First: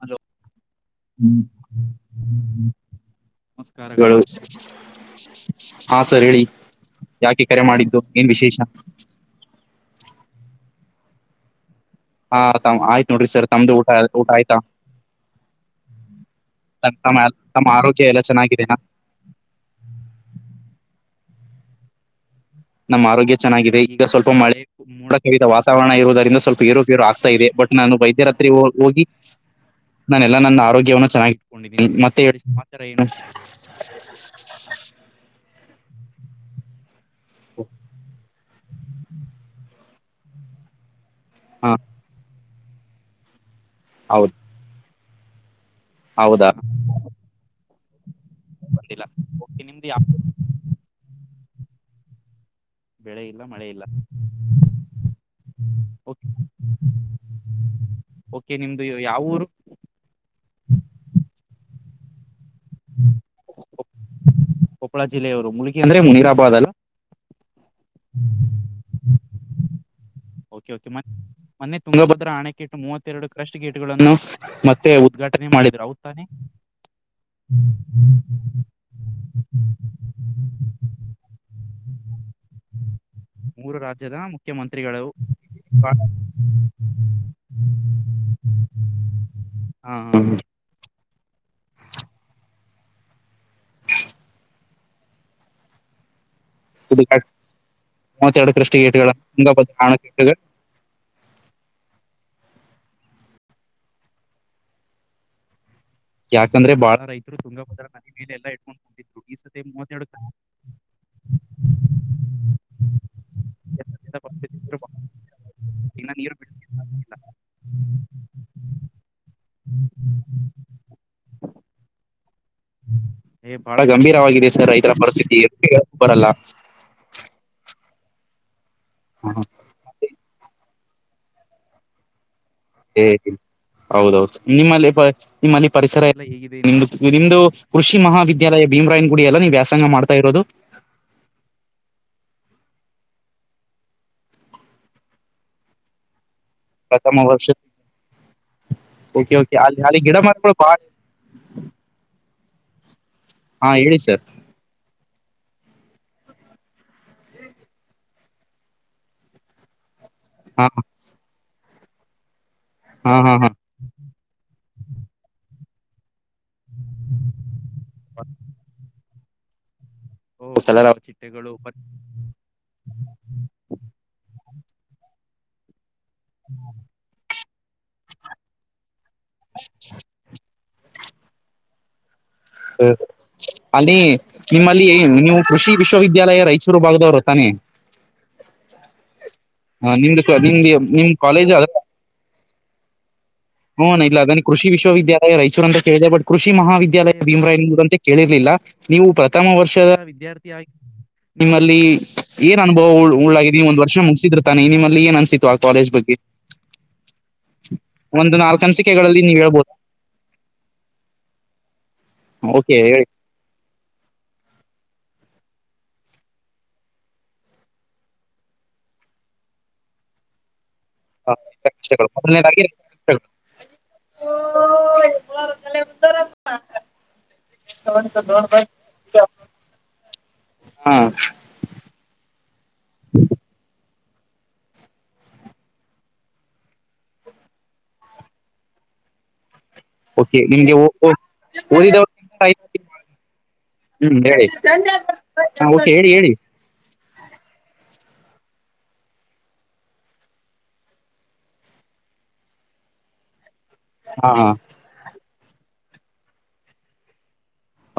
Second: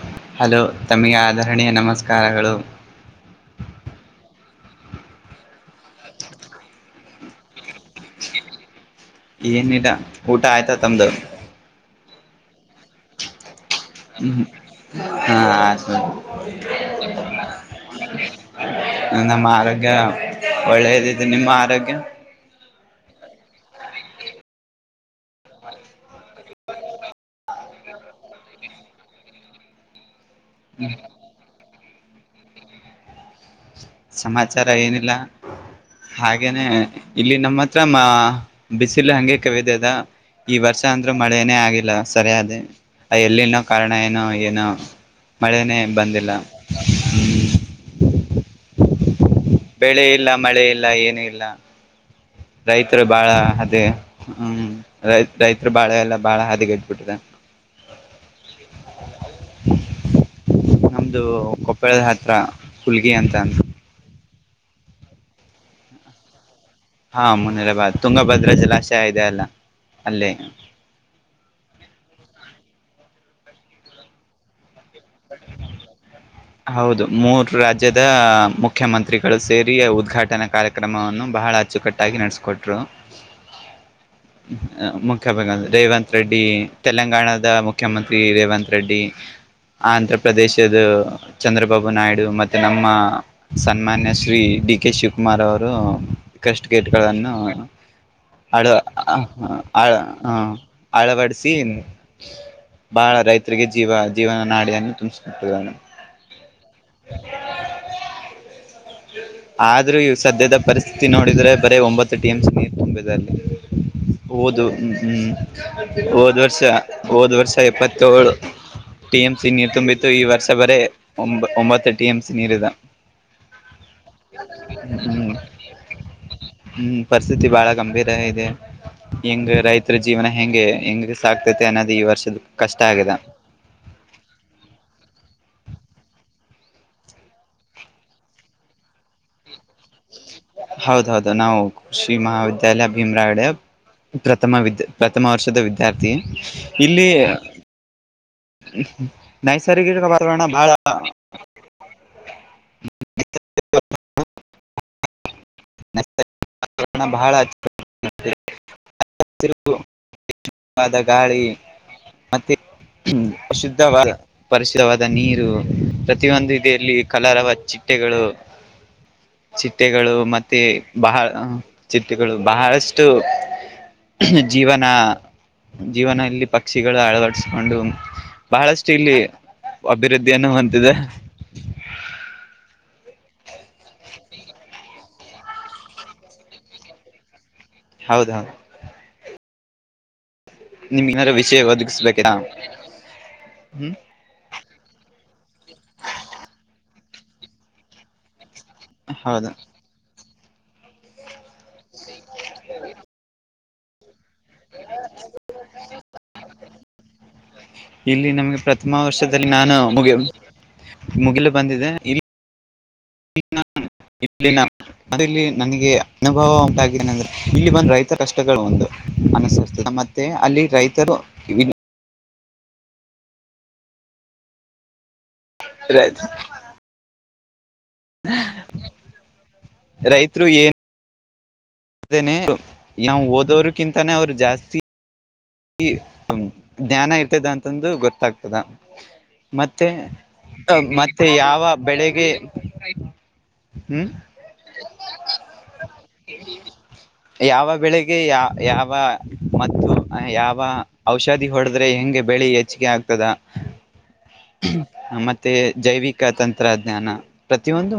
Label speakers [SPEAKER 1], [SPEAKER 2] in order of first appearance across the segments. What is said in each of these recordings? [SPEAKER 1] Hello
[SPEAKER 2] ತಮಗೆ
[SPEAKER 1] ಹ್ಮ್ಮ್
[SPEAKER 2] ಆಧರಣೀಯ ನಮಸ್ಕಾರಗಳು
[SPEAKER 1] ನಮಸ್ಕಾರಗಳು. ಹಾ ಸರ್ ಹೇಳಿ ಯಾಕೆ ಕರೆ ಮಾಡಿದ್ದು ಏನ್ ವಿಶೇಷ.
[SPEAKER 2] ಏನಿಲ್ಲ ಊಟಾ ಆಯ್ತಾ ತಮ್ಮದು.
[SPEAKER 1] ಹಾ ತಾವ ಆಯ್ತ ನೋಡ್ರಿ ಸರ್ -
[SPEAKER 2] ಅಂ-ಹ್ಮ- ಆಯ್ತು
[SPEAKER 1] ತಮ್- ತಮ್ಮ ತಮ್ಮ ಆರೋಗ್ಯ ಎಲ್ಲ ಚೆನ್ನಾಗಿದೆನಾ
[SPEAKER 2] ಸರ್ ನಮ್ಮ ಆರೋಗ್ಯ ಒಳ್ಳೇದದಿದೆ ನಿಮ್ಮ ಆರೋಗ್ಯ
[SPEAKER 1] ನಮ್ಮ ಆರೋಗ್ಯ ಚೆನ್ನಾಗಿದೆ ಈಗ ಸ್ವಲ್ಪ ಮಳೆ ಮೋಡ ಕವಿದ ವಾತಾವರಣ ಇರುವುದರಿಂದ ಸ್ವಲ್ಪ ಏರುಪೇರು ಆಗ್ತಾ ಇದೆ ಬಟ್ ನಾನು ವೈದ್ಯೇರೆತ್ರಿ ಇವಗಹೋಗಿ
[SPEAKER 2] ಟನ್ [unintelligible]
[SPEAKER 1] ನಾನೆಲ್ಲಾ ನನ್ನ ಆರೋಗ್ಯವನ್ನು ಚೆನ್ನಾಗಿ ಇಟ್ಕೊಂಡಿದ್ದೀನಿ ಮತ್ತೆ ಹೇಳಿ ಸಮಾಚಾರ ಏನು
[SPEAKER 2] ಸಮಾಚಾರ ಏನಿಲ್ಲ ಹಾಗೇನೆ ಇಲ್ಲಿ ನಮ್ಮ ಹತ್ರ ಮಾ ಬಿಸಿಲು ಹಂಗೆ ಕವಿದಿದೆ ಅದ ಈ ವರ್ಷ ಅಂದ್ರೆ ಮಳೆನೇ
[SPEAKER 1] ಹಾ
[SPEAKER 2] ಆಗಿಲ್ಲ ಸರಿಯಾಗೆ ಅ ಎಲ್ಲಿನೋ ಕಾರಣ ಏನೊ
[SPEAKER 1] ಹೌದು
[SPEAKER 2] ಏನೊ ಮಳೆನೆೇ ಬಂದಿಲ್ಲ
[SPEAKER 1] ಹೌದಾ
[SPEAKER 2] ಹು
[SPEAKER 1] ಬಂದಿಲ್ಲ ಓಕೆ ನಿಮ್ದು ಯಾವ
[SPEAKER 2] ಬೆಳೆ ಇಲ್ಲ ಮಳೆ ಇಲ್ಲ ಏನು ಇಲ್ಲ ರೈತರು
[SPEAKER 1] ಬೆಳೆ
[SPEAKER 2] ಬಾಳ
[SPEAKER 1] ಇಲ್ಲ ಮಳೆ
[SPEAKER 2] ಅದೇ
[SPEAKER 1] ಇಲ್ಲ
[SPEAKER 2] ಹ್ಮ್ ರೈ ರೈತರು ಬಾಳ ಎಲ್ಲ ಬಾಳ ಹದಗೆಟ್ಬಿಟ್ಟಿದೆ
[SPEAKER 1] ಓಕೆ ನಿಮ್ದು ಯಾವಊರು
[SPEAKER 2] ನಮ್ದು ಕೊಪ್ಪಳದ ಹತ್ರ ಹುಲ್ಗಿ ಅಂತ
[SPEAKER 1] ಕೊಪ್ಪಳ ಜಿಲ್ಲೆಯವರು ಮುಳುಗಿ ಅಂದ್ರೆ ಮು ನೀರಾಬಾದ ಅಲ್ಲ
[SPEAKER 2] ಹಾ ಮನೀರ ಬಾದ್ ತುಂಗಭದ್ರಾ ಜಲಾಶಯ ಇದೆ ಅಲ್ಲಾ
[SPEAKER 1] ಓಕೆ ಓಕೆ ಮತ್ ಮನ್ನೆ ತುಂಗಭದ್ರ ಹಣೆಕಿಟ್ಟು ಮೂವತ್ತೆರಡು ಕ್ರಷ್ಟ ಗೇಟ್ಗಳನ್ನು ಮತ್ ತ್ತೆ ಉದ್ಘಾಟನೆ ಮಾಡಿದ್ರು ಹೌದು ತಾನೇ
[SPEAKER 2] ಹೌದು ಮೂರು ರಾಜ್ಯದ ಮುಖ್ಯಮಂತ್ರಿಗಳು ಸೇರಿ ಉದ್ಘಾಟನಾ ಕಾರ್ಯಕ್ರಮವನ್ನು ಬಹಳ ಅಚ್ಚುಕಟ್ಟಾಗಿ ನಡೆಸ್ಕೊಟ್ರು
[SPEAKER 1] ಮೂರು ರಾಜ್ಯದ ಮುಖ್ಯಮಂತ್ರಿಗಳು
[SPEAKER 2] ರೇವಂತ್ ರೆಡ್ಡಿ ತೆಲಂಗಾಣದ ಮುಖ್ಯಮಂತ್ರಿ ರೇವಂತ್ ರೆಡ್ಡಿ ಆಂಧ್ರ ಪ್ರ್ರದೇಶದು ಚಂದ್ರಬಾಬು ನಾಯ್ಡು ಮತ್ತೆ ನಮ್ಮ ಸನ್ಮಾನ್ಯ ಶ್ರೀ ಡಿ ಕೆ ಶಿವಕುಮಾರ್ ಅವರು ಕಷ್ಟ್
[SPEAKER 1] ಇದು ಕರೆಕ್ಟ್.
[SPEAKER 2] ಗೇಟ್ಗಳನ್ನು
[SPEAKER 1] ಮೂವತ್ತೆರಡು
[SPEAKER 2] ಅಳು
[SPEAKER 1] ಕೃಷಿ ಗೇಟ್ಗಳ
[SPEAKER 2] ಅ
[SPEAKER 1] ತುಂಗಭದ್ರ
[SPEAKER 2] ಅ
[SPEAKER 1] ಕಾರಣಕ್ಕೆ
[SPEAKER 2] ಹ ಅಳವಡಿಸಿ ಬಾಳ ರೈತರಿಗೆ ಜೀವ ಜೀವನ ನಾಡಿಯನ್ನು ತುಂಬಿಸಿ ಕೊಟ್ಟಿದ್ದಾರೆ
[SPEAKER 1] ಯಾಕಂದ್ರೆ ಬಾಳ ರೈತರು ತುಂಗಭದ್ರ ಮನೆ ಮೇಲೆ ಎಲ್ಲಾ ಇಟ್ಕೊಂಡಿದ್ರು ಈ ಸಲ
[SPEAKER 2] ಆದ್ರೂ
[SPEAKER 1] ಮೂವತ್ತೆರಡು
[SPEAKER 2] ಇವು ಸದ್ಯದ ನೋಡಿದ್ರೆ ಬರೀ ಒಂಬತ್ತು ಟಿ ಎಂ ಸಿ ನೀರ್ ತುಂಬಿದೆ ಅಲ್ಲಿ ಹಓದು ಹ್ಮ್ ಹ್ಮ್
[SPEAKER 1] ಇನ್ನ ನೀರು
[SPEAKER 2] ಹೋದ್ ವರ್ಷ
[SPEAKER 1] ಬಿಡುತ್ತಿಲ್ಲ
[SPEAKER 2] ಹೋದ್ ವರ್ಷ ಎಪ್ಪತ್ತೇಳು ಟಿ ಎಂ ಸಿ ನೀರ್ ತುಂಬಿತ್ತು ಈ ವರ್ಷ ಬರೇ ಒಮ್ಬ ಒಂಬತ್ತು ಟಿ ಎಂ ಸಿ ನೀರಿದೆ
[SPEAKER 1] ಏ ಬಾಳ ಗಂಭೀರವಾಗಿದೆ ಸರ್ ರೈತರ
[SPEAKER 2] ಹ್ಮ್
[SPEAKER 1] ಪರಿಸ್ಥಿತಿ ಎತ್ತಿಗೆ ಯಾಕ್ ಬರಲ್ಲ
[SPEAKER 2] ಹ್ಮ್ ಪರಿಸ್ಥಿತಿ ಬಹಳ ಗಂಭೀರ ಇದೆ
[SPEAKER 1] ಹ
[SPEAKER 2] ಹೆಂಗೆ ರೈತರು ಜೀವನ ಹೆಂಗೆ ಹೆಂಗೆ ಸಾಕ್ತೈತೆ ಅನ್ನೋದು ಈ ವರ್ಷದ ಕಷ್ಟ ಆಗಿದೆ
[SPEAKER 1] ಹೌದೌದು ನಿಮ್ಮಲ್ಲಿ ನಿಮ್ಮಲ್ಲಿ ಬಟ್ ಪರಿಸರ ಎಲ್ಲ ಹೇಗಿದೆ ನಿಮ್ದು ನಿಮ್ದು ಕೃಷಿ ಮಹಾವಿದ್ಯಾಲಯ ಭೀಮರಾಯನ್ ಗುಡಿ ಎಲ್ಲ ನೀವ್ಯಾಸ
[SPEAKER 2] ಹೌದೌದು ನಾವು ಕೃಷಿ ಮಹಾವಿದ್ಯ ತೈಲ ಭೀಮ್ರಾಡೆಯವ್ ಪ್ರಥಮ ವಿದ್ ಪ್ರಥಮ ವರ್ಷದ ವಿದ್ಯಾರ್ಥಿ ಇಲ್ಲಿ
[SPEAKER 1] ಪ್ರಥಮ ವರ್ಷ ಓಕೆ ಓಕೆ ಅ ಹಾಲಿ
[SPEAKER 2] ನೈಸರ್ಗಿಕ
[SPEAKER 1] ಗಿಡ
[SPEAKER 2] ವಾತಾವರಣ
[SPEAKER 1] ಮರಗಳು
[SPEAKER 2] ಬಹಳ
[SPEAKER 1] ಬಾಳ್ ಹಾ ಹೇಳಿ ಸರ್
[SPEAKER 2] ಬಹಳಚ್ಚ ಹಸಿರು [unintelligible]
[SPEAKER 1] ಹಾ
[SPEAKER 2] ದಟ್ಟವಾದ ಗಾಳಿ ಮತ್ತೆ
[SPEAKER 1] ಹಾ ಹಾ ಹಾ
[SPEAKER 2] ಶುದ್ಧವಾದ ಪರಿಶುದ್ಧವಾದ ನೀರು ಪ್ರತಿಯೊಂದು ಇದೆ ಇಲ್ಲಿ ಕಲರ್ವ ಚಿಟ್ಟೆಗಳು ಚಿಟ್ಟೆಗಳು
[SPEAKER 1] ಕಲರವ
[SPEAKER 2] [unintelligible] ಬಹಳ
[SPEAKER 1] ಚಿಟ್ಟೆಗಳು
[SPEAKER 2] ಚಿಟ್ಟೆಗಳು ಬಹಳಷ್ಟು ಜೀವನ ಜೀವನದಲ್ಲಿ ಪಕ್ಷಿಗಳು ಅಳವಡಿಸಿಕೊಂಡು ಬಹಳಷ್ಟು [unintelligible] ಇಲ್ಲಿ ಅಭಿವೃದ್ಧಿಯನ್ನು ಹೊಂದಿದೆ
[SPEAKER 1] ಹ ಅಲ್ಲಿ ನಿಮ್ಮಲ್ಲಿ ನೀವು ಕೃಷಿ ವಿಶ್ವವಿದ್ಯಾಲಯ ರಾಯಚೂರು ಭಾಗದವರು ತಾನೆ
[SPEAKER 2] ಹೌದ ಹೌದು
[SPEAKER 1] ಹಾ ನಿಮ್ದು ನಿಮ್ದು ನಿಮ್
[SPEAKER 2] ನಿಮ್ಗೆ ಏನಾದ್ರು
[SPEAKER 1] ಕಾಲೇಜ್
[SPEAKER 2] ವಿಷಯ
[SPEAKER 1] ಅಳವ
[SPEAKER 2] ಒದಗಿಸ್ಬೇಕಾ ಹ್ಮ್
[SPEAKER 1] ಹ್ನ್ ಇಲ್ ಅದೇನಿ ಕೃಷಿ ವಿಶ್ವಿದ್ಯಾಲಯ ರೈಚೂರು ಅಂತ ಕೇಳಿದೆ ಬಟ್ ಕೃಷಿ ಮಾಹ ವಿದ್ಯಾಲಯ ಭೀಮ್ರಾ ಎುದಂತೆ ಕೇಳಿರ್ಲಿಲ್ಲ ನೀವು ಪ್ರಥಮ
[SPEAKER 2] ಹೌದು
[SPEAKER 1] ವರ್ಷದ ವಿದ್ಯಾರ್ಥಿ ಆಗ ನಿಮ್ಮಲ್ಲಿ ಏನ್ ಅನುಭವ ಉಳ್ಳಿದ ಒಂದ್ ವರ್ಷ ಮುಗಿಸಿದ್ರ [unintelligible] ತಾನೆ ನಿಮ್ಮಲ್ಲಿ ಏನ್ ಅನ್ಸತ್ತು ಆ ಕಾಲೇಜ್ ಬಗ್ಗೆ [unintelligible]
[SPEAKER 2] ಇಲ್ಲಿ ನಮ್ಗೆ
[SPEAKER 1] ನಾಲ್ಕು
[SPEAKER 2] ಪ್ರಥಮ
[SPEAKER 1] ಅನಿಸಿಕೆಗಳಲ್ಲಿ ನೀವ್
[SPEAKER 2] ವರ್ಷದಲ್ಲಿ
[SPEAKER 1] ಹೇಳ್ಬೋದು
[SPEAKER 2] ನಾನು ಮುಗ ಮುಗಿಲು ಬಂದಿದೆ ಇ
[SPEAKER 1] ಓಕೆ ಹೇಳಿ [unintelligible]
[SPEAKER 2] ಇಡ್ಲಿ ನ ಅದು ಇಲ್ಲಿ ನನಗೆ ಅನುಭವ ಉಂತಾಗಿದೆ ಅಂದ್ರೆ ಇಲ್ಲಿ ಬಂದು ರೈತ ಕಷ್ಟಗಳು ಒಂದು ಅನಸ್ತದೆ ಮತ್ತೆ ಅಲ್ಲಿ ರೈತ [unintelligible]
[SPEAKER 1] ಹ [inaudible]
[SPEAKER 2] ರತ [unintelligible]
[SPEAKER 1] ಹ್ಮ [unintelligible]
[SPEAKER 2] ಅೇನೆ ಯಾವ ಓದೋ್ರಕ್ಕಿಂತಾನೇ ಅವರು ಜಾಸ್ತಿ ಈ ಜ್ಞಾನ ಇರ್ತದ ಅಂತಂದು ಗೊತ್ತಾಗ್ತದ [unintelligible] ಮತ್ತೆ
[SPEAKER 1] ಓಕೆ ನಿಮ್ಗೆ ಓ- ಓ-
[SPEAKER 2] ಮತ್ತೆ ಯಾವ ಬೆಳೆಗೆ
[SPEAKER 1] ಓದಿದವರಿಗಿಂತ ಐದು- ಹ್ಮ್ ಹೇಳಿ ನ ಊಟ್ಟ ಹೇಳಿ ಹೇಳಿ [unintelligible]
[SPEAKER 2] ಯಾವ ಬೆಳಿಗೆ ಯ ಯಾವ ಮತ್ತು ಯಾವ ಔಷಧಿ ಹೊಡೆಡದ್ರೆ ಹೆಂಗೆ ಬೆಳಿ ಹೆಚ್ಚಿಗೆ ಆಗ್ತದ
[SPEAKER 1] ಹಾ ಹಾ
[SPEAKER 2] ಮತ್ತೆ [unintelligible] ಮತ್ತ ಜೈವಿಕ ತಂತ್ರಜ್ಞಾನ ಪ್ರತಿಯೊಂದು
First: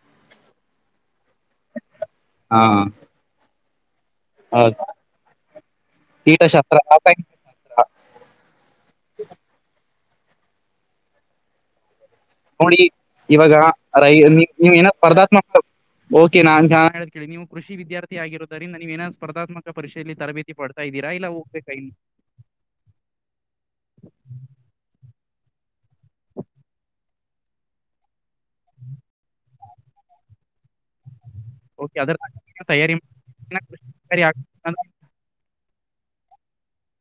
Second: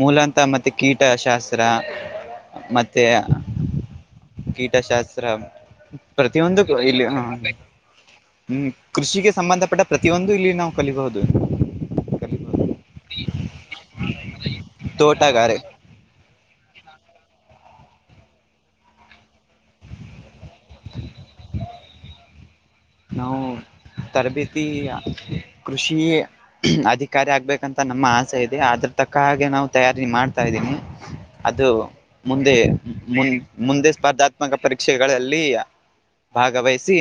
[SPEAKER 2] ಮೂಲಂತ ಮತ್ತೆ ಕೀಟ ಶಾಸ್ತ್ರ
[SPEAKER 1] ಹಾ
[SPEAKER 2] ಮತ್ತೆ
[SPEAKER 1] ಹೌದು.
[SPEAKER 2] ಕೀಟಶಾಸ್ತ್ರ ಪ್ರತಿಯೊಂದು
[SPEAKER 1] ಕೀಟಶಾಸ್ತ್ರ
[SPEAKER 2] ಇಲ್ಲಿ
[SPEAKER 1] ರಾಸಾಯನಿಕ
[SPEAKER 2] ಹ್ಮ
[SPEAKER 1] ಶಾಸ್ತ್ರ
[SPEAKER 2] ಕೃಷಿಗೆ ಸಂಬಂಧಪಟ್ಟ ಪ್ರತಿಯೊಂದು ಇಲ್ಲಿ ನಾವು ಕಲಬಹುದು [unintelligible]
[SPEAKER 1] ನೋಡಿ ಇವಾಗ ರೈ ನೀವ್ ಏನೋ
[SPEAKER 2] ತೋಟಗಾರೆ
[SPEAKER 1] ಸ್ಪರ್ಧಾತ್ಮಕ ಓಕೆ ನಾನ್ [unintelligible] ಕೇಳಿ ನೀವು ಕೃಷಿ ವಿದ್ಯಾರ್ಥಿ ಆಗಿರೋದರಿಂದ ನೀವ್ ಏನೋ ಸ್ಪರ್ಧಾತ್ಮಕ ಪರೀೆಯಲ್ಲಿ ತರಬೇತಿ ಪಡ್ತಾ ಇದ್ದೀರಾ ಇಲ್ಲ ಹೋಗ್ಬೇಕ ಇಲ್ಲಿ [unintelligible]
[SPEAKER 2] ನಾವು ತರಬೇತಿ ಕೃಷಿ ಅಧಿಕಾರಿ ಆಗ್ಬೇಕಂತ ನಮ್ಮ ಆಸೆ ಇದೆ ಅದ್ರ ತಕ್ಕ ಹಾಗೆ ನಾವು ತಯಾರಿ ಮಾಡ್ತವಿ ತ ಇದ್ದೀನಿ [unintelligible] ಅದು ಮುಂದೆ ಮು ಮುಂದೆ ಸ್ಪರ್ಧಾತ್ಮಕ ಪರೀಕ್ಷೆಗಳಲ್ಲಿ ಭಾಗವಹಿಸಿ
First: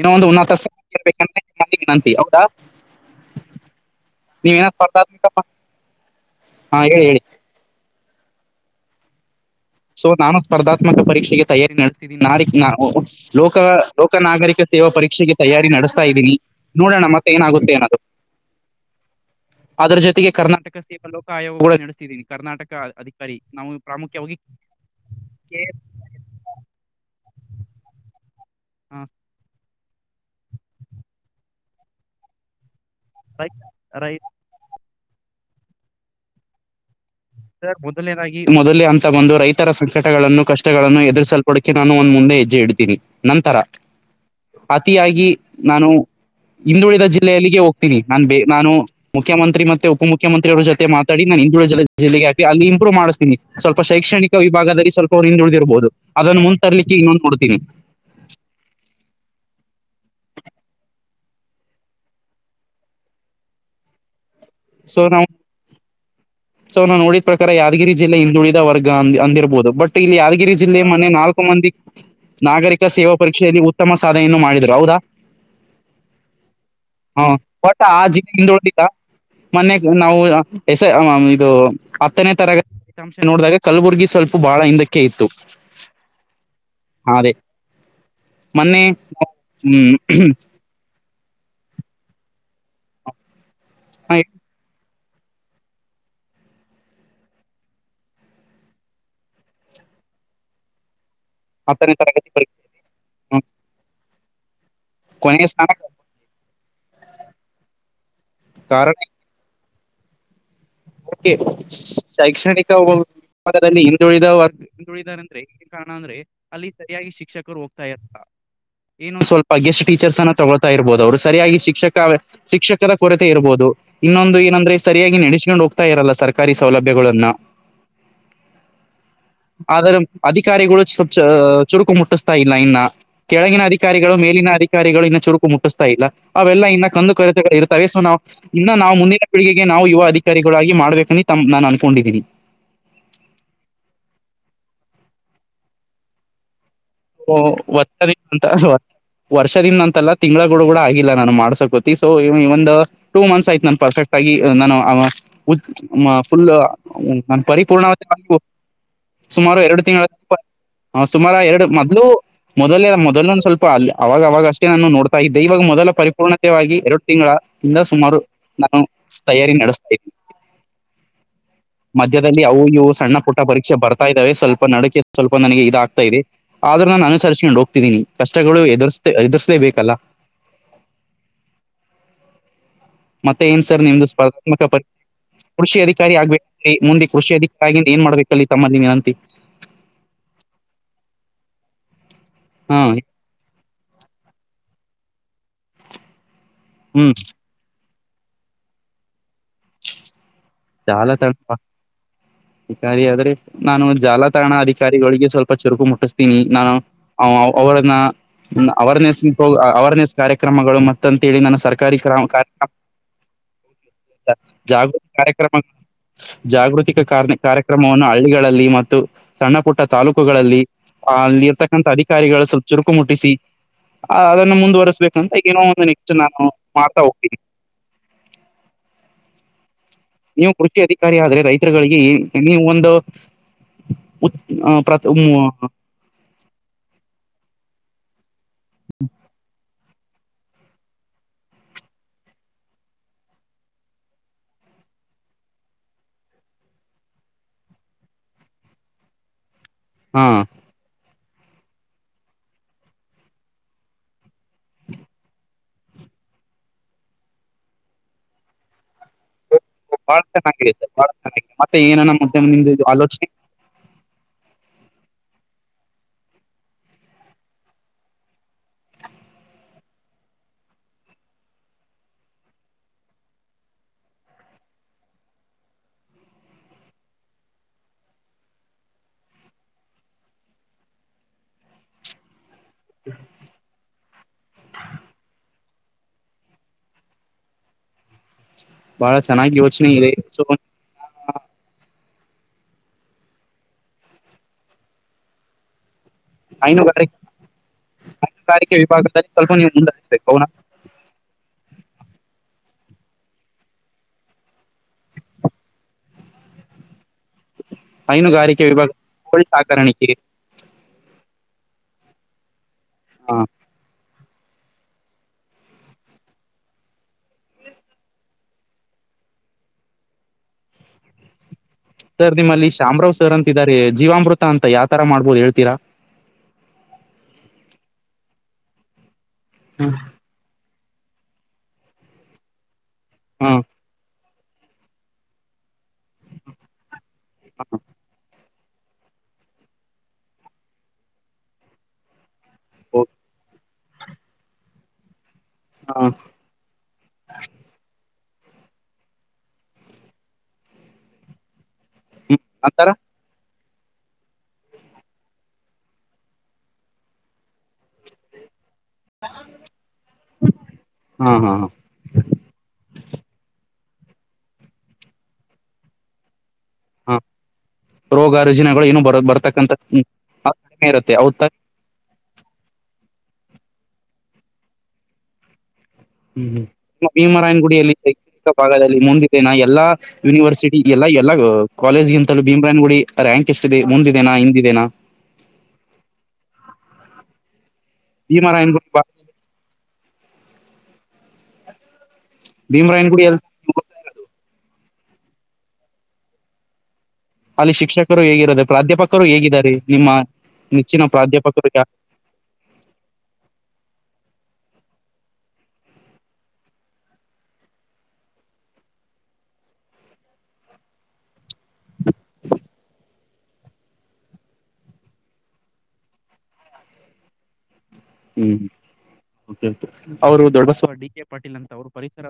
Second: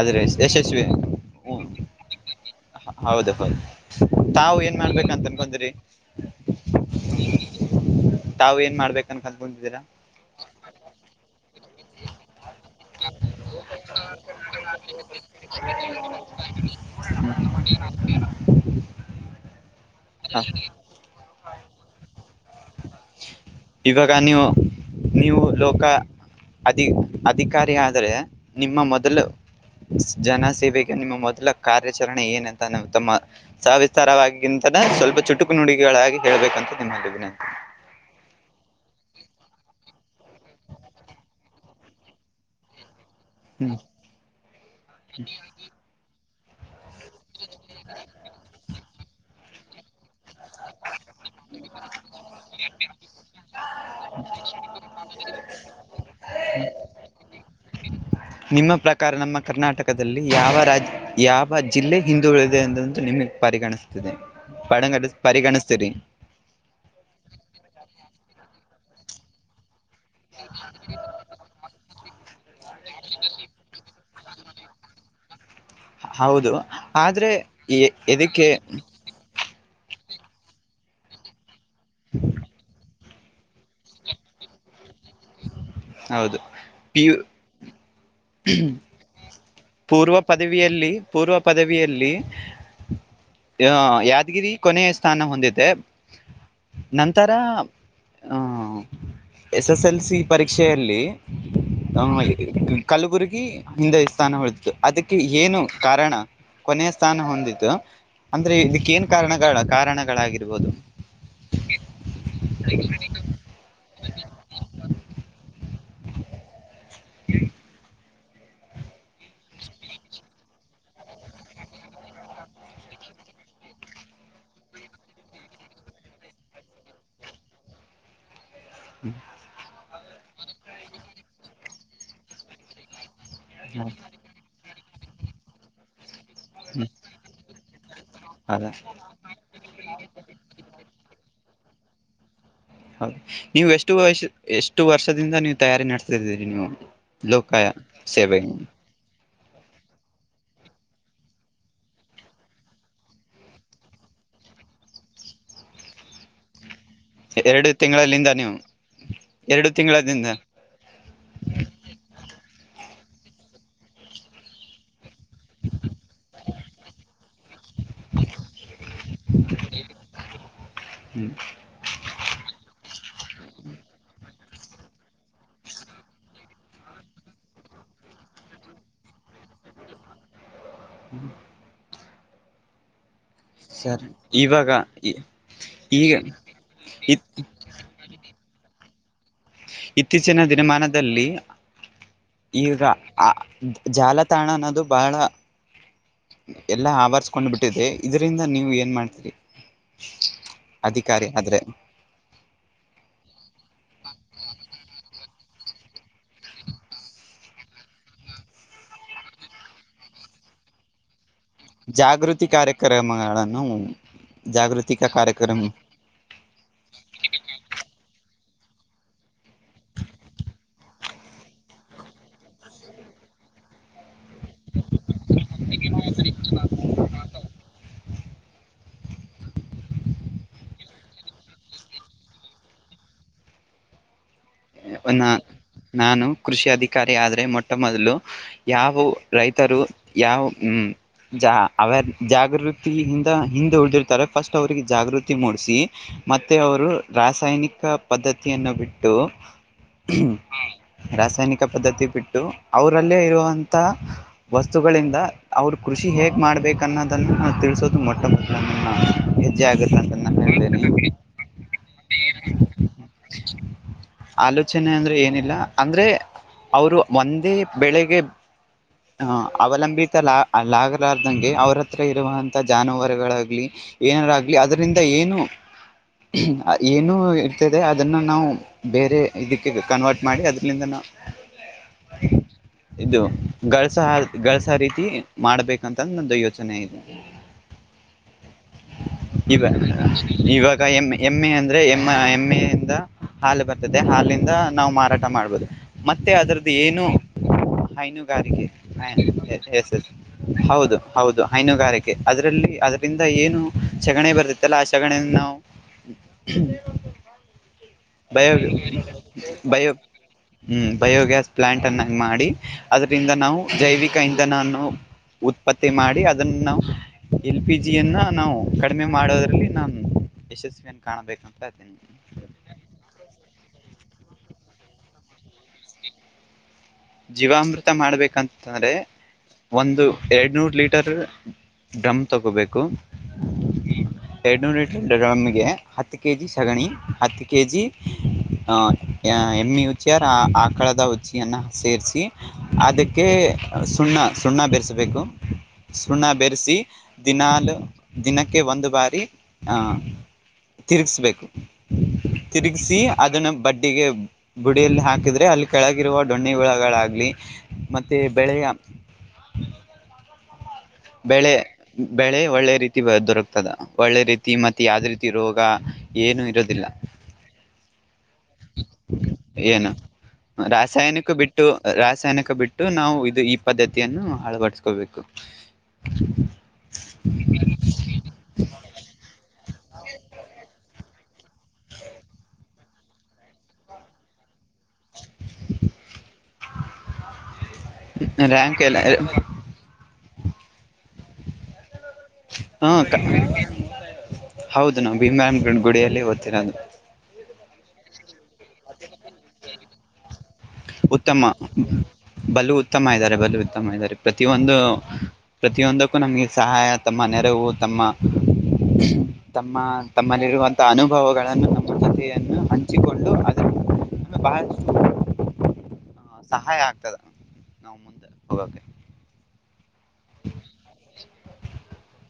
[SPEAKER 1] ಏನೋ ಒಂದು ಉನ್ನತ
[SPEAKER 2] ಯಶಸ್ವಿ
[SPEAKER 1] ಸ್ಥಾನಕ್ಕೆೇರ್ಬೇಕಂದ್ರೆ ನಿಮ್ಮಲ್ಲಿ ವಿನಂತಿ ಹೌದಾ
[SPEAKER 2] ಹೌದು ಹೌದು ತಾವು
[SPEAKER 1] ನೀವೇನ
[SPEAKER 2] ಏನ್ ಮಾಡ್ಬೇಕು
[SPEAKER 1] ಸ್ಪರ್ಧಾತ್ಮಕ
[SPEAKER 2] ಅಂತ
[SPEAKER 1] ಪ-
[SPEAKER 2] ಅನ್ಕೊಂಡಿ
[SPEAKER 1] ಹಾ ಹೇಳಿ ಹೇಳಿ
[SPEAKER 2] ತಾವ್ ಏನ್ ಮಾಡ್ಬೇಕ ಅನ್ಲ್
[SPEAKER 1] ಸೊ ನಾನು ಸ್ಪರ್ಧಾತ್ಮಕ ಪರೀಕ್ಷೆಗೆ ತಯಾರಿ ನಡೆಸ್ತಿದ್ದೀನಿ ನ ನಾ ಲೋಕ ಲೋಕ ನಾಗರಿಕ ಸೇವಾ ಪರೀಕ್ಷೆಗೆ ತಯಾರಿ ನಡೆಸ್ತಾ ಇದ್ದೀನಿ ನೋಡೋಣ ಮತ್ತೆ ಏನಾಗುತ್ತೆ ಅನ್ನೋದು ಅದು
[SPEAKER 2] ಹ.
[SPEAKER 1] ಕರ್ನಾಟಕ ಸೇವಾ ಲೋಕ ಆಯೋಗ ಕೂಡ ನಡೆಸ್ಸತಿದ್ದೀನಿ ಕರ್ನಾಟಕ ಅಧಿಕಾರಿ ನಾವು
[SPEAKER 2] ಇವಾಗ
[SPEAKER 1] ಪ್ರಾಮುಖ್ಯವಾಗಿ [unintelligible]
[SPEAKER 2] ನೀವು ನೀವು ಲೋಕ ಅಧಿ ಅಧಿಕಾರಿ ಆದ್ರೆ ನಿಮ್ಮ ಮೊದಲು ಜನ ಸೇವೆಗೆ ನಿಮ್ಮ ಮೊದಲ ಕಾರ್ಯಾಚರಣೆ ಏನ ಅಂತೋ ತಮ್ಮ ಸವಿಸ್ತಾರವಾಗಿಗಿಂತನ ಸ್ವಲ್ಪ ಚುಟು ನುಡುಿಗಳಾಗಿ ಹೇಳ್ಬೇಕಂತ ನಿಮ್ಮಲ್ಲಿ ವಿನ
[SPEAKER 1] ಸ ಮೊದಲೇನಾಗಿ ಮೊದಲೇ ಅಂತ ಬಂದು ರೈತರ ಸಂಕಟಗಳನ್ನು ಕಷ್ಟಗಳನ್ನು ಎದುರ್ರಿಸಲ್ ಕೊೊಡಕೆ ನಾನು ಒಂದ್ ಮುಂದೆ ಹೆಜ್ಜೆ ಇಡ್ತೀನಿ ನಂತರ
[SPEAKER 2] ಹ್ಮ್
[SPEAKER 1] ಅತಿಯಾಗಿ ನಾನು ಹಿಂದುಳಿದ ಜಿಲ್ಲೆಯಲ್ಲಿಗೆ ಹೋಗ್ತೀನಿ ನಾನ್ ಬ ನಾನು ಮುಖ್ಯಮಂತ್ರಿ ಮತ್ತ ಉಪ ಮುುಖ್ಯಮಂತ್ರಿ ಅವರ ಜೊತೆ ಮಾತ್ರ [unintelligible] ಅಿನ ನೀಳ [unintelligible] ಅಲ್ಲಿ ಇಂಪೂವ್ ಮಾಡಿಸ್ತಿನಿ ಸ್ಲ್ಪ ಶೈಣಿಕ ವಿಭಾಗದಲ್ಲಿ ಸ್ವಲ್ಪ ಹಂದುಿಳಿರಬಹುದು ಅದನ್ನು ಮುಂದ ತರಲಿಕ್ಕೆ ಇನ್ನೊಂದು ನೋತನಿ [unintelligible] ಹ
[SPEAKER 2] ನಿಮ್ಮ ಪ್ರಕಾರ ನಮ್ಮ ಕರ್ನಾಟಕದಲ್ಲಿ ಯಾವ ರಾಜ್ ಯಾವ ಜಿಲ್ಲೆ ಹಿದೂಗಳಿದೆ ಅನ್ನ ನಿಮಗೆ ಪರಿಗಣಿಸ್ತಿದೆ
[SPEAKER 1] ಸೊ
[SPEAKER 2] ಪರಿಗಣಿಸ್
[SPEAKER 1] ನಾವು
[SPEAKER 2] ಪರಿಗಣಿಸ್ತೀರಿ
[SPEAKER 1] ಸೊ ನಾವು ನೋಡಿದ ಪ್ರಕಾರ ಯಾದಗಿರಿ ಜಿಲ್ಲೆ ಹಿಂದುಳಿದ ವರ್ಗ ಅ ಅಂದಿರಬಹುದು ಬಟ್ ಇಲ್ಲಿ ಯಾದಗಿರಿ ಜಿಲ್ಲೆ ಮನೆೆ ನಾಲ್ಕು ಮಂದಿ ನಾಗರಿಕ ಸೇವಾ ಪರೀಕ್ಷೆಯಲ್ಲಿ ಉತ್ತಮ ಸಾಧನೆಯನ್ನು ಮಾಡಿದ್ರು ಹೌದಾ
[SPEAKER 2] ಹೌದು ಆದ್ರೆ ಎ ಎದಕ್ಕೆ
[SPEAKER 1] [unintelligible] ಮೊನ್ನ ನಾವು ಎಸ ಇದು ಹತ್ತನೇ ತರಗ ಂ ನೋಡಿದಾಗ ಕಲ್ಬುರ್ಗಿ ಸ್ವಲ್ಪ ಬಾಳ ಹಿಂದ
[SPEAKER 2] ಹೌದು ಪಿ
[SPEAKER 1] [unintelligible] ಮನ್ನೆ
[SPEAKER 2] ಪೂರ್ವ
[SPEAKER 1] ಹ್ಮ್
[SPEAKER 2] ಪದವಿಯಲ್ಲಿ ಪೂರ್ವ ಪದವಿಯಲ್ಲಿ ಯಾದಗಿರಿ ಕೊನೆಯ ಸ್ಥಾನ ಹೊಂದಿದೆೆ ನಂತರ S S L C C ಪರೀಕ್ಷೆಯಲ್ಲಿ
[SPEAKER 1] ಹತ್ತನೇ ತರಗತಿ ಪರೀಕ್ಷೆ
[SPEAKER 2] ಕಲಬುರಗಿ ಹಿಂದೆ ಸ್ಥಾನ ಹ ಅದಕ್ಕೆ
[SPEAKER 1] ಕೊನೆಯ
[SPEAKER 2] ಏನು
[SPEAKER 1] ಸ್ಥಾನ
[SPEAKER 2] ಕಾರಣ ಕೊನೆಯ ಸ್ಥಾನ ಹೊಂದಿದ್ದು ಅಂದ್ರೆ ಇದಕ್ಕ ಏನ್ ಕಾರಣಗಳ ಕಾರಣಗಳಾಗಿರ್ಬೋದು
[SPEAKER 1] ಶೈಕ್ಷಣಿಕದದಲ್ಲಿ ಹಿಂದುಳಿದ ವರ್ ಹಿಂದುಳಿದ ಕಾರಣ ಅಂದ್ರೆ ಅಲ್ಲಿ ಸರಿಯಾಗಿ ಶಿಕ್ಷಕರು ಹೋಗ್ತಾ ಇಲ್ಲ ಏನು ಸ್ವಲ್ಪ ಗೆ ಷ್ಟು ಟೀಚರ್ಸ್ ಅನ್ನು ತಗೊಳ್ತಾ ಇರ್ಬೋುದು ಅವ್ರು ಸರಿಯಾಗಿ ಶಿಕ್ಷಕ ಶಿಕ್ಷಕದ ಕೊರತೆ ಇರ್ಬಹದು ಇನ್ನೊಂದು ಏನಂದ್ರೆ ಸರಿಯಾಗಿ ನೆಸ್ಕೊಂಡ್ ಹೋಗ್ತಾರೆ ಇರಲ್ಲ ಸರ್ಕಾರಿ ಸೌಲಭ್ಯಗಳನ್ನು
[SPEAKER 2] ಹ್ಮ್
[SPEAKER 1] ಆದರೆ ಅಧಿಕಾರಿಗಳು ಸ್ವಲ್ಪ ಚುರುಕು ಮುಟ್ಟಿಸ್ತಾ ಇಲ್ಲ ಇನ್ನ ಕೆಳಗಿನ
[SPEAKER 2] ಹ್ಮ್
[SPEAKER 1] ಅಧಿಕಾರಿಗಳು ಮೇಲಿನ ಅಧಿಕಾರಿಗಳು ಇನ್ನು ಚುರುಕು ಮುಟ್ಟಿಸ್ತಾ ಇಲ್ಲ ಅವೆಲ್ಲ ಇನ್ನ
[SPEAKER 2] ಹ್ಮ್,
[SPEAKER 1] ಕಂದು ಕೊರೆತೆಗಳು ಇರ್ತವೆ ಸೊ ನಾವು ಇನ್ನ
[SPEAKER 2] ಹೌದಾ
[SPEAKER 1] ನಾವು ಮುಂದಿನ ಪೀಳಿಗೆಗೆ ನಾವು ಯುವ ಅಧಿಕಾರಿ ಾಗಿ ಮಾಡ್ಬೇಕ ತ ನಾನು ಅನ್ಕೊಂಡಿದ್ದೀನಿ
[SPEAKER 2] ಹೌದು ನೀವು ಎಷ್ಟು ವರ್ಷ ಎಷ್ಟು ವರ್ಷದಿಂದ ನೀವು ತಯಾರಿ ನಡೆಸ್ತಿದ್ದೀರಿ ನೀವು ಲೋಕಾಯ ಸೇವೆ
[SPEAKER 1] [unintelligible] ವರ್ಷದಿಂದ ಅಂತಲ್ಲ ತಿಂಗಳಗಳು ಕೂಡ ಆಗಿಲ್ಲ ನಾನು ಮಾಡ್ಸೋಕೋತಿ ಸೊ ಒಂದು ಟೂ ಮಂತ್ಸ್ ಆಯ್ತು ನನ್ ಪರ್ಫೆಕ್ಟ್ ಆಗ ನಾನು ಫುಲ್ ನ
[SPEAKER 2] ಎರಡು
[SPEAKER 1] ಪರಿಪೂರ್ಣ
[SPEAKER 2] ತಿಂಗಳಲ್ಲಿಂದ ನೀವು
[SPEAKER 1] ಸುಮಾರು ಎರಡು ತಿಂಗಳ ಸುಮಾರು ಎರಡು ಮ ಮೊದಲೇ ಮೊದಲಂದು ಸ್ವಲ್ಪ ಅ ಅವಾಗ ಅವಾಗ ಅಷ್ಟೇ ನಾನು ನೋಡ್ತಾ ಇದ್ದೆ ಇವಾಗ ಮೊದಲ ಪರಿಪೂರ್ಣತೆವಾಗಿ ಎರಡು ತಿಂಗಳ ಇಂದ ಸುಮಾರು ನಾನು ತಯಾರಿ ನಡೆಸ್ತೇನೆ
[SPEAKER 2] ಹ್ಮ್
[SPEAKER 1] ಮಧ್ಯದಲ್ಲಿ ಅವು ಇವು ಸಣ್ಣ ಪುಟ್ಟ ಪರೀಕ್ಷೆ ಬರ್ತಾ ಇದ್ದಾವೆ ಸ್ವಲ್ಪ ಸ್ವಪ ನಡಿಕೆ ಸ್ವಲ್ಪ ನನಗೆ ಇದಾಗಗ್ತಾ ಇದೆ ಆದ್ರೆ ನಾನು ಅನುಸಸ್ಕೊಂಡು ಹೋಗ್ತಿದ್ದೀನಿ ಕಷ್ಟಗಳು ಎದುರ್ಸ್ ಎದುಸ್ಲೇ ಬಲ್ಲ
[SPEAKER 2] ಹ್ಮ್
[SPEAKER 1] ಮತ್ತೆ ಏನ್ ಸರ್ ನಿಮ್ದು
[SPEAKER 2] ಸರಿ
[SPEAKER 1] ಸ್ಪರ್ಧಾತ್ಮಕ
[SPEAKER 2] ಇವಾಗ
[SPEAKER 1] ಪರೀಕ್ಷೆ
[SPEAKER 2] ಈ-
[SPEAKER 1] ಕೃಷಿ
[SPEAKER 2] ಈಗ
[SPEAKER 1] ಅಧಿಕಾರಿ ಆಗ್ಬೇಕ ಮುಂದೆ
[SPEAKER 2] ಇತ್
[SPEAKER 1] ಕೃಷಿ ಅಧಿಕಾರಿ ಆಗಿಂದ ಏನ್ ಮಾಡ್ಬೇಕ ಅ ತಮ್ಮ
[SPEAKER 2] ಇತ್ತೀಚಿನ ದಿನಮಾನದಲ್ಲಿ
[SPEAKER 1] ಹಾ
[SPEAKER 2] ಈಗ ಆ ಜಾಲತಾಣ ಅನ್ನೋದು ಬಹಳ ಎಲ್ಲ
[SPEAKER 1] ಹ್ಮ್
[SPEAKER 2] ಆವರ್ರಿಸಕೊಂಡ್ಬಿಟ್ಟಿದೆ ಇದರಿಂದ ನೀವು ಏನ್ ಮಾಡ್ತೀರಿ
[SPEAKER 1] ಸಾಲ
[SPEAKER 2] ಅಧಿಕಾರಿ
[SPEAKER 1] ತ
[SPEAKER 2] ಆದ್ರೆ
[SPEAKER 1] ಅಧಿಕಾರಿ ಆದ್ರೆ ನಾನು ಜಾಲತಾಣ ಅಧಿಕಾರಿಗಳಿಗೆ ಸ್ವಲ್ಪ ಚುರುಕು ಮುಟ್ಟಿಸ್ತೀನಿ ನಾನು ಅವರ್ನೆಸ್ ಅವರ್ನೆಸ್ ಕಾರ್ಯಕ್ರಮಗಳು ಮತ್ತೊಮ್ಮೆ ಳಿ ನನ್ನು ಸರ್ಕಾರಿ ಕ
[SPEAKER 2] ಜಾಗೃತಿ
[SPEAKER 1] ಕಾರ್ಯಕ್ರಮ
[SPEAKER 2] ಕಾರ್ಯಕ್ರಮಗಳನ್ನು ಜಾಗೃತಿಕ
[SPEAKER 1] ಜಾಗೃತಿ ಕಾರ್ಯ ಮ
[SPEAKER 2] ಕಾರ್ಯಕ್ರಮ
[SPEAKER 1] ಜಾಗೃತಿಕ ಕಾರ ಕಾರ್ಯಕ್ರಮವನ್ನು ಹಳ್ಳಿ ಮತ್ತು ಸಣ್ಣ ಪುಟ್ಟ ತಾಲೂಕುಗಳಲ್ಲಿ ಅಲ್ಲಿ ಇರ್ತಕ್ಕಂಥ ಅಧಿಕಾರಿಗಳು ಸ್ವಲ್ಪ ಚುರುಕು ಮುಟ್ಟಿಸಿ ಅದನ್ನ ಮುಂದುವರಿಸಸ್ಬೇಕು ಅಂತ ಏನೋ ಒಂದು ನೆಕ್ಸ್ಟ್ ನಾನು ಮಾಡ್ತಾ ಹೋಗ್ತೀನಿ ನೀವು ಕೃಷಿ ಅಧಿಕಾರಿ ಆದ್ರೆ ರೈತರುಗಳಿಗೆ ನೀವು ಒಂದು
[SPEAKER 2] ನ ನಾನು ಕೃಷಿ ಅಧಿಕಾರಿ ಆದ್ರೆ ಮೊಟ್ಟ ಮೊದಲು ಯಾವ ರೈತರು ಯಾವ ಹ್ಮ ಜ ಅವರ್ ಜಾಗೃತಿಿಯಿಂದ ಹಿಂದೆ ಉಳ್ದಿರ್ತಾರೆ ಫಸ್ಟ್ ಅವ್ರಿಗೆ ಜಾಗೃತಿ ಮೂಡಿಸಿ ಮತ್ತೆ ಅವರು ರಾಸಾಯನಿಕ ಪದ್ಧತಿಯನ್ನು ಬಿಟ್ಟು
[SPEAKER 1] ಹಾ
[SPEAKER 2] ರಾಸಾಯನಿಕ ಪದ್ಧತಿ ಬಿಟ್ಟು ಅವರಲ್ಲೇ ಇರುವಂತ ವಸ್ತುಗಳಿಂದ ಅವ್ರ ಕೃಷಿ ಹೇಗ ಮಾಡ್ಬೇಕು ಅನ್ನೋದನ್ನು ತಿಳಿಸೋದು ಮೊಟ್ಟ ಮೊದಲನ್ನಾ
[SPEAKER 1] ಬಾಳ ಚೆನ್ನಾಗಿದೆ ಸರ್ ಬಾಳ ಚೆನ್ನಾಗಿದೆ ಮತ್ತ ಮತ್ತೆ ಏನಣ ಮತ್ತೆ ಮುಂದೆ ನಿಮ್ದದು ಆಲೋಚನೆ
[SPEAKER 2] ಆಲೋಚನೆ ಅಂದ್ರೆ ಏನಿಲ್ಲ ಅಂದ್ರೆ ಅವರು ಒಂದೇ ಬೆಳಗೆ ಹ ಅವಲಂಬಿತ ಲಾ ಲಾಗಲಾರ್ದಂಗೆ ಅವ್ರ ಹತ್ರ ಇರುವಂತ ಜಾನವಾರುಗಳಾಗ್ಲಿ ಏನಾರ ಆಗ್ಲಿ ಅದ್ರಿಂದ ಏನು ಏನು ಇರ್ತದೆ ಅದನ್ನ ನಾವು ಬೇರೆ ಇದಕ್ಕೆ ಕನ್ವರ್ಟ್ ಮಾಡಿ ಅದ್ರಿಂದ ನಾವು ಇದು ಕಲ್ಸ ಗಳ್ಸ ರೀತಿ ಮಾಡ್ಬೇಕಂತ ನಂದು ಯೋಚನೆ ಅಯ್ತೆ
[SPEAKER 1] ಬಹಳ ಚೆನ್ನಾಗಿ
[SPEAKER 2] ಇವ
[SPEAKER 1] ಯೋಚನೆ ಇದೆ ಸೊ
[SPEAKER 2] ಇವಾಗ ಎಮ್ ಎ ಎಮ್ ಎ ಅಂದ್ರೆ ಎ ಎಂ ಎ ದ ಹಾಲು ಬರ್ತದೆ ಹಾಲಿಂದ ನಾವು ಮಾರಾಟ ಮಾಡ್ಬೋದು ಮತ್ತೆ ಅದ್ರದ್ದು ಏನು
[SPEAKER 1] ಹೈನುಗಾರಿಕೆ
[SPEAKER 2] ಇದು
[SPEAKER 1] ಹೈನುಗಾರಿಕೆ ವಿಭಾಗದಲ್ಲಿ ಸ್ವಲ್ಪ ನೀವು ಮುಂದರಿಸ್ಬೇಕು ಅವನ
[SPEAKER 2] [unintelligible] ಹೌದು ಹೌದು ಹೈನುಗಾರಿಕೆ ಅದರಲ್ಲಿ ಲ್ಲಿ ಅದರಿಂದ ಏನು ಸಗಣಿ ಬರ್ತಿತ್ತಲ್ಲ ಆ ಶಗಣಿಯ ನಾವು ಬಯ
[SPEAKER 1] ಹೈನುಗಾರಿಕೆ ವಿಭಾಗ ಕೋಳಿ
[SPEAKER 2] ಬಯೋ
[SPEAKER 1] ಸಾಕಾಣಿಕೆ
[SPEAKER 2] ಹ್ಮ್ ಬಯೋಗ್ಯಾಸ್ ಪ್ಲಾಂಟ್ ಅನ್ನ ಮಾಡಿ ಅದ್ರಿಂದ
[SPEAKER 1] ಹ
[SPEAKER 2] ನಾವು ಜೈವಿಕ ಇಂಧನವನ್ನು ಉತ್ಪತ್ತಿ ಮಾಡಿ ಅದನ್ನ ನಾವು ಎಲ್ ಪಿ ಜಿಯನ್ನ ನಾವು ಕಡಿಮೆ ಮಾಡೋದ್ರಲ್ಲಿ ನಾವು ಯಶಸ್ವಿಯನ ಕಾಣಬೇಕ
[SPEAKER 1] ಸರ್ ನಿಮ್ಮಲ್ಲಿ ಶಾಮರಾವ್ ಸರ್ ಅಂತಿದ್ದಾರೆ ಜೀವಾಮೃತ ಅಂತ ಯಾವತರ ಮಾಡ್ಬೋದು ಅಂತ ಹೇಳ್ತೀರಾ
[SPEAKER 2] ಜೀವಾಮೃತ ಮಾಡ್ಬೇಕಂತಂದ್ರೆ ಒಂದು ಎರಡ್ನೂರ್ ಲೀಟರ್ ರ್ ಡ್ರಮ್ ತಗೋಬೇಕು
[SPEAKER 1] ಹ
[SPEAKER 2] ಎರಡುನೂರು ಲೀಟರ್ ಡ್ರಮ್ಮಗೆ ಹತ್ತು ಕೆ ಜಿ ಸಗಣಿ ಹತ್ತು ಕೆ ಜಿ ಎಮ್ ಇ ಉತ್ಚಿ ಆರ್ ಆಕಳದ ಉಚ್ಚಿಯನ್ನು ಸೇರಿಸಿ ಅದಕ್ಕೆ ಸುಣ್ಣ ಸುಣ್ಣ ಬೆರೆಸಬೇಕು
[SPEAKER 1] ಹ
[SPEAKER 2] ಸುಣ್ಣ ಬೆರಸಿ ದಿನಾಲು ದಿನಕ್ಕೆ ಒಂದು ಬಾರಿ ಆ ತಿರುಗಿಸ್ಬೇಕು
[SPEAKER 1] ನಂತರ
[SPEAKER 2] ತಿರುಗಸಿ ಅದನ್ನ ಬಡ್ಡಿಗೆ ಬುಡಿಯಲ್ಲಿ ಹಾಕಿದ್ರೆ ಅಲ್ಲಿ ಕೆಳಗಿರುವ ದೊಣ್ಣಿ ಹುಳಗಳಾಗ್ಲಿ ಮತ್ತೆ ಬೆಳೆಯ
[SPEAKER 1] [unintelligible]
[SPEAKER 2] ಬೆಳೆ
[SPEAKER 1] ಹಾ
[SPEAKER 2] ಬೆಳೆ ಒಳ್ಳೆ ರೀತಿ ದೊರಕ್ತದ ಒಳ್ಳೆ ರೀತಿ ಮತ್ತೆ ಯಾವ್ದ ರೀತಿ ರೋಗ ಏನು ಇರೋದಿಲ್ಲ
[SPEAKER 1] ಹಾ ರೋಗ ರುಜಿನಗಳು ಏನು ಬರೋ ಬರ್ತಕ್ಕಂಥ
[SPEAKER 2] ಏನು
[SPEAKER 1] ಕಡಿಮೆ ಇರುತ್ತೆ ಅವು
[SPEAKER 2] ರಾಸಾಯನಿಕ
[SPEAKER 1] ತರ
[SPEAKER 2] ಬಿಟ್ಟು ರಾಸಾಯನಿಕ ಬಿಟ್ಟು ದು ನಾವು ಇದು ಈ ಪದ್ಧತಿಯನ್ನು ಅಳವಡಸ್ಕೋಬೇಕು
[SPEAKER 1] ಹ್ಮ್್ಮ್ ನಿಮ್ಮ ಭೀಮರಾಯನಗುಡಿಯಲ್ಲಿ ಶೈಕ್ಷಣಿಕ ಭಾಗದಲ್ಲಿ ಮುಂದಿದ್ದನ ಎಲ್ಲಾ ಯೂನಿವರ್ಸಿಟಿ ಎಲ್ಲ ಎಲ್ಲ ಕಾಲೇಜ್ಗಿಂತಲ್ಲೂ ಭೀಮ್ರಾಯನ್ ಗುಡಿ ರಾಂಕ್ ಎಷ್ಟಿದೆ ಮುಂದಿದೆನಾ ಹಿಂದ ಇದೇನಾ
[SPEAKER 2] ರಾಂಕ
[SPEAKER 1] ಭೀಮರಾಯನಗುಡಿ
[SPEAKER 2] ಎಲ್ಲ
[SPEAKER 1] ಭೀಮರಾಯನಗುಡಿ ಎಲ್ಲಿ
[SPEAKER 2] [unintelligible] ಹೌದು ನಾವು ಭೀಮ್ರಯ ಗುಡಿಯಲ್ಲಿ ಓದ್ತಿರೋದು
[SPEAKER 1] ಅಲ್ಲಿ ಶಿಕ್ಷಕರು ಹೇಗಿರೋದ ಪ್ರಾಧ್ಯಾಪಕರು ಹೇಗಿದ್ದಾರೆ ನಿಮ್ಮ ನೆಚ್ಚಿನ
[SPEAKER 2] ಉತ್ತಮ
[SPEAKER 1] ಪ್ರಾಧ್ಯಾಪಕರು ಯಾರು?
[SPEAKER 2] ಬಲು ಉತ್ತಮ ಇದ್ದಾರೆ ಬಲು ಉತ್ತಮ ಇದಾರೆ ಪ್ರತಿಯೊಂದು ಪ್ರತಿಯೊಂದಕ್ಕೂ ನಮಗೆ ಸಹಾಯ ತಮ್ಮ ನೆರವು ತಮ್ಮ ತಮ್ಮ ತಮ್ಮಲ್ಲಿರುವಂತ ಅನುಭವಗಳನ್ನು ತಮ್ಮ ಜತೆಯನ್ನು ಹಂಚಿಕೊಂಡು ಅದನ್ನು ನಮಗೆ ಬಹಳ [unintelligible] ಸಹಾಯ ಆಗ್ತದ ನಾವ್ ಮುಂದೆ
[SPEAKER 1] ಹ್ಮ್
[SPEAKER 2] ಹೋಗೋಕೇ
[SPEAKER 1] ಅವರು ದೊಡ್ಡಬಸವ ಡಿ ಕೆ ಪಾಟೀಲ್ ಅಂತ ಅವರು ಪರಿಸರ